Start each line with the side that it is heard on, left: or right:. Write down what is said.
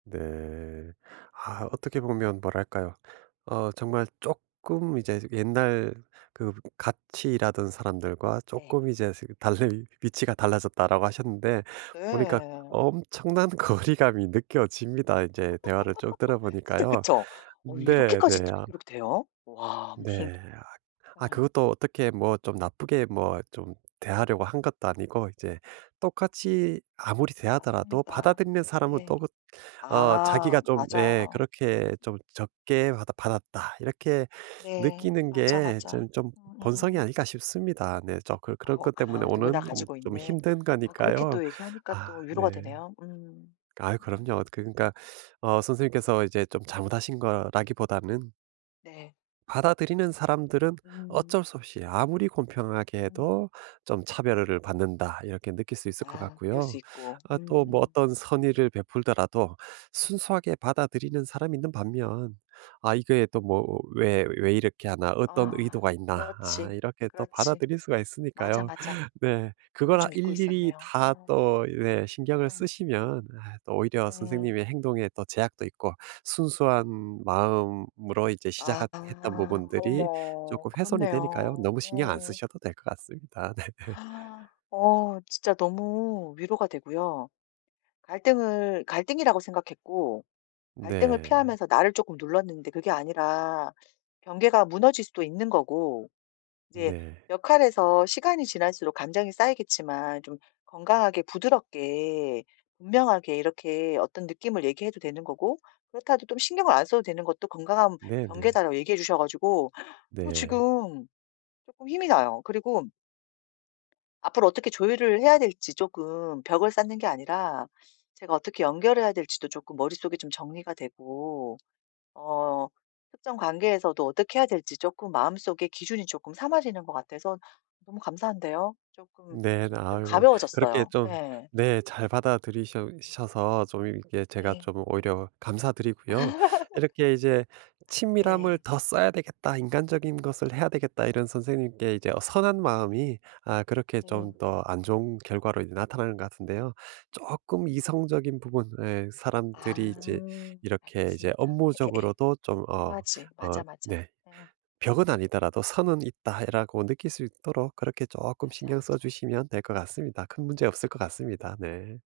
right: 네. 아 어떻게 보면 뭐랄까요. 어 정말 쪼끔 이제 옛날 그 같이 일하던 사람들과
left: 네.
right: "쪼끔 이제 스 달리 위치가 달라졌다."라고 하셨는데 보니까
left: 예.
right: 엄청난 거리감이 느껴집니다. 이제 대화를 쭉
left: 진짜
right: 들어보니까요.
left: 그쵸? 어
right: 네.
left: 이렇게까지
right: 네. 아
left: 이렇게 돼요? 와. 무슨
right: 네. 아
left: 예.
right: 아 그것도 어떻게 뭐 좀 나쁘게 뭐 좀 대하려고 한 것도 아니고 이제 똑같이 아무리 대하더라도
left: 맞습니다.
right: 받아들이는 사람은
left: 네.
right: 또 그 어
left: 아.
right: 자기가 좀 예
left: 맞아요.
right: 그렇게
left: 음.
right: 좀 '적게 받았 받았다.' 이렇게
left: 네.
right: 느끼는
left: 맞아,
right: 게
left: 맞아.
right: 전 좀 본성이
left: 음음음.
right: 아닐까 싶습니다. 네 좀 그런 그런
left: 아오.
right: 것 때문에
left: 아. 누구나
right: 오는 좀
left: 가지고
right: 좀
left: 있는.
right: 힘든
left: 아 그렇게
right: 거니까요.
left: 또 얘기하니까
right: 아
left: 또 위로가
right: 네.
left: 되네요. 음.
right: 아유
left: 음.
right: 그럼요. 그러니까 어 선생님께서 이제 좀 잘못하신 거라기보다는
left: 네.
right: 받아들이는 사람들은
left: 음.
right: 어쩔 수 없이 아무리 공평하게
left: 음.
right: 해도 좀 '차별을 받는다.' 이렇게 느낄 수 있을 것
left: 아. 그럴 수
right: 같고요.
left: 있고.
right: 아 또 뭐
left: 음음.
right: 어떤 선의를 베풀더라도 순수하게 받아들이는 사람이 있는 반면 '아 이거 또 뭐 왜 왜 이렇게 하나. 어떤
left: 아.
right: 의도가 있나.' 아
left: 그렇지.
right: 이렇게 또
left: 그렇지.
right: 받아들일 수가
left: 맞아,
right: 있으니까요.
left: 맞아.
right: 네.
left: 그걸
right: 그걸 아
left: 좀 잊고
right: 일일이
left: 있었네요.
right: 다
left: 어.
right: 또 네 신경을
left: 어.
right: 쓰시면 아 또 오히려
left: 네.
right: 선생님의 행동에 또 제약도 있고 순수한 마음으로 이제
left: 아.
right: 시작하 했던 부분들이
left: 어머.
right: 쪼끔 훼손이 되니까요.
left: 그렇네요.
right: 너무 신경 안
left: 어.
right: 쓰셔도 될 것 같습니다. 네.
left: 어. 진짜 너무 위로가 되고요. 갈등을 갈등이라고 생각했고 갈등을
right: 네.
left: 피하면서 나를 쪼끔 눌렀는데 그게 아니라 경계가 무너질 수도 있는 거고 이제
right: 네.
left: 역할에서 시간이 지날수록 감정이 쌓이겠지만 좀 건강하게 부드럽게 분명하게 이렇게 어떤 느낌을 얘기해도 되는 거고 그렇다고 또 좀 "신경을 안 써도 되는 것도 건강한
right: 네네.
left: 경계다."라고 얘기해 주셔 가지고 좀
right: 네.
left: 지금 쪼끔 힘이 나요. 그리고 앞으로 어떻게 조율을 해야 될지 쪼끔 벽을 쌓는 게 아니라 제가 어떻게 연결해야 될지도 쪼끔 머릿속에 좀 정리가 되고 어 특정 관계에서도 어떻게 해야 될지 쪼끔 마음속에 기준이 쪼끔 삼아지는 것 같아서 너무 감사한데요. 쪼끔
right: 네.
left: 좀
right: 아유 그렇게
left: 가벼워졌어요.
right: 좀
left: 예.
right: 네 잘 받아들이셔 셔서 좀 이렇게 제가
left: 네.
right: 좀 오히려 감사드리고요. 이렇게 이제 '친밀함을
left: 예.
right: 더 써야 되겠다. 인간적인 것을 해야 되겠다.' 이런 선생님께 이제 어 선한 마음이 아 그렇게
left: 네.
right: 좀 더 안 좋은 결과로 이제 나타나는 것 같은데요. 쪼끔 이성적인 부분에 사람들이 이제
left: 아.
right: 이렇게 이제
left: 알겠습니다. 예예예.
right: 업무적으로도 좀 어
left: 필요하지.
right: 어
left: 맞아, 맞아.
right: 네.
left: 예.
right: '벽은 아니더라도 선은 있다.'라고 느낄 수 있도록 그렇게 쪼끔
left: 맞아,
right: 신경 써
left: 맞아.
right: 주시면 될 것 같습니다. 큰 문제 없을 것 같습니다. 네.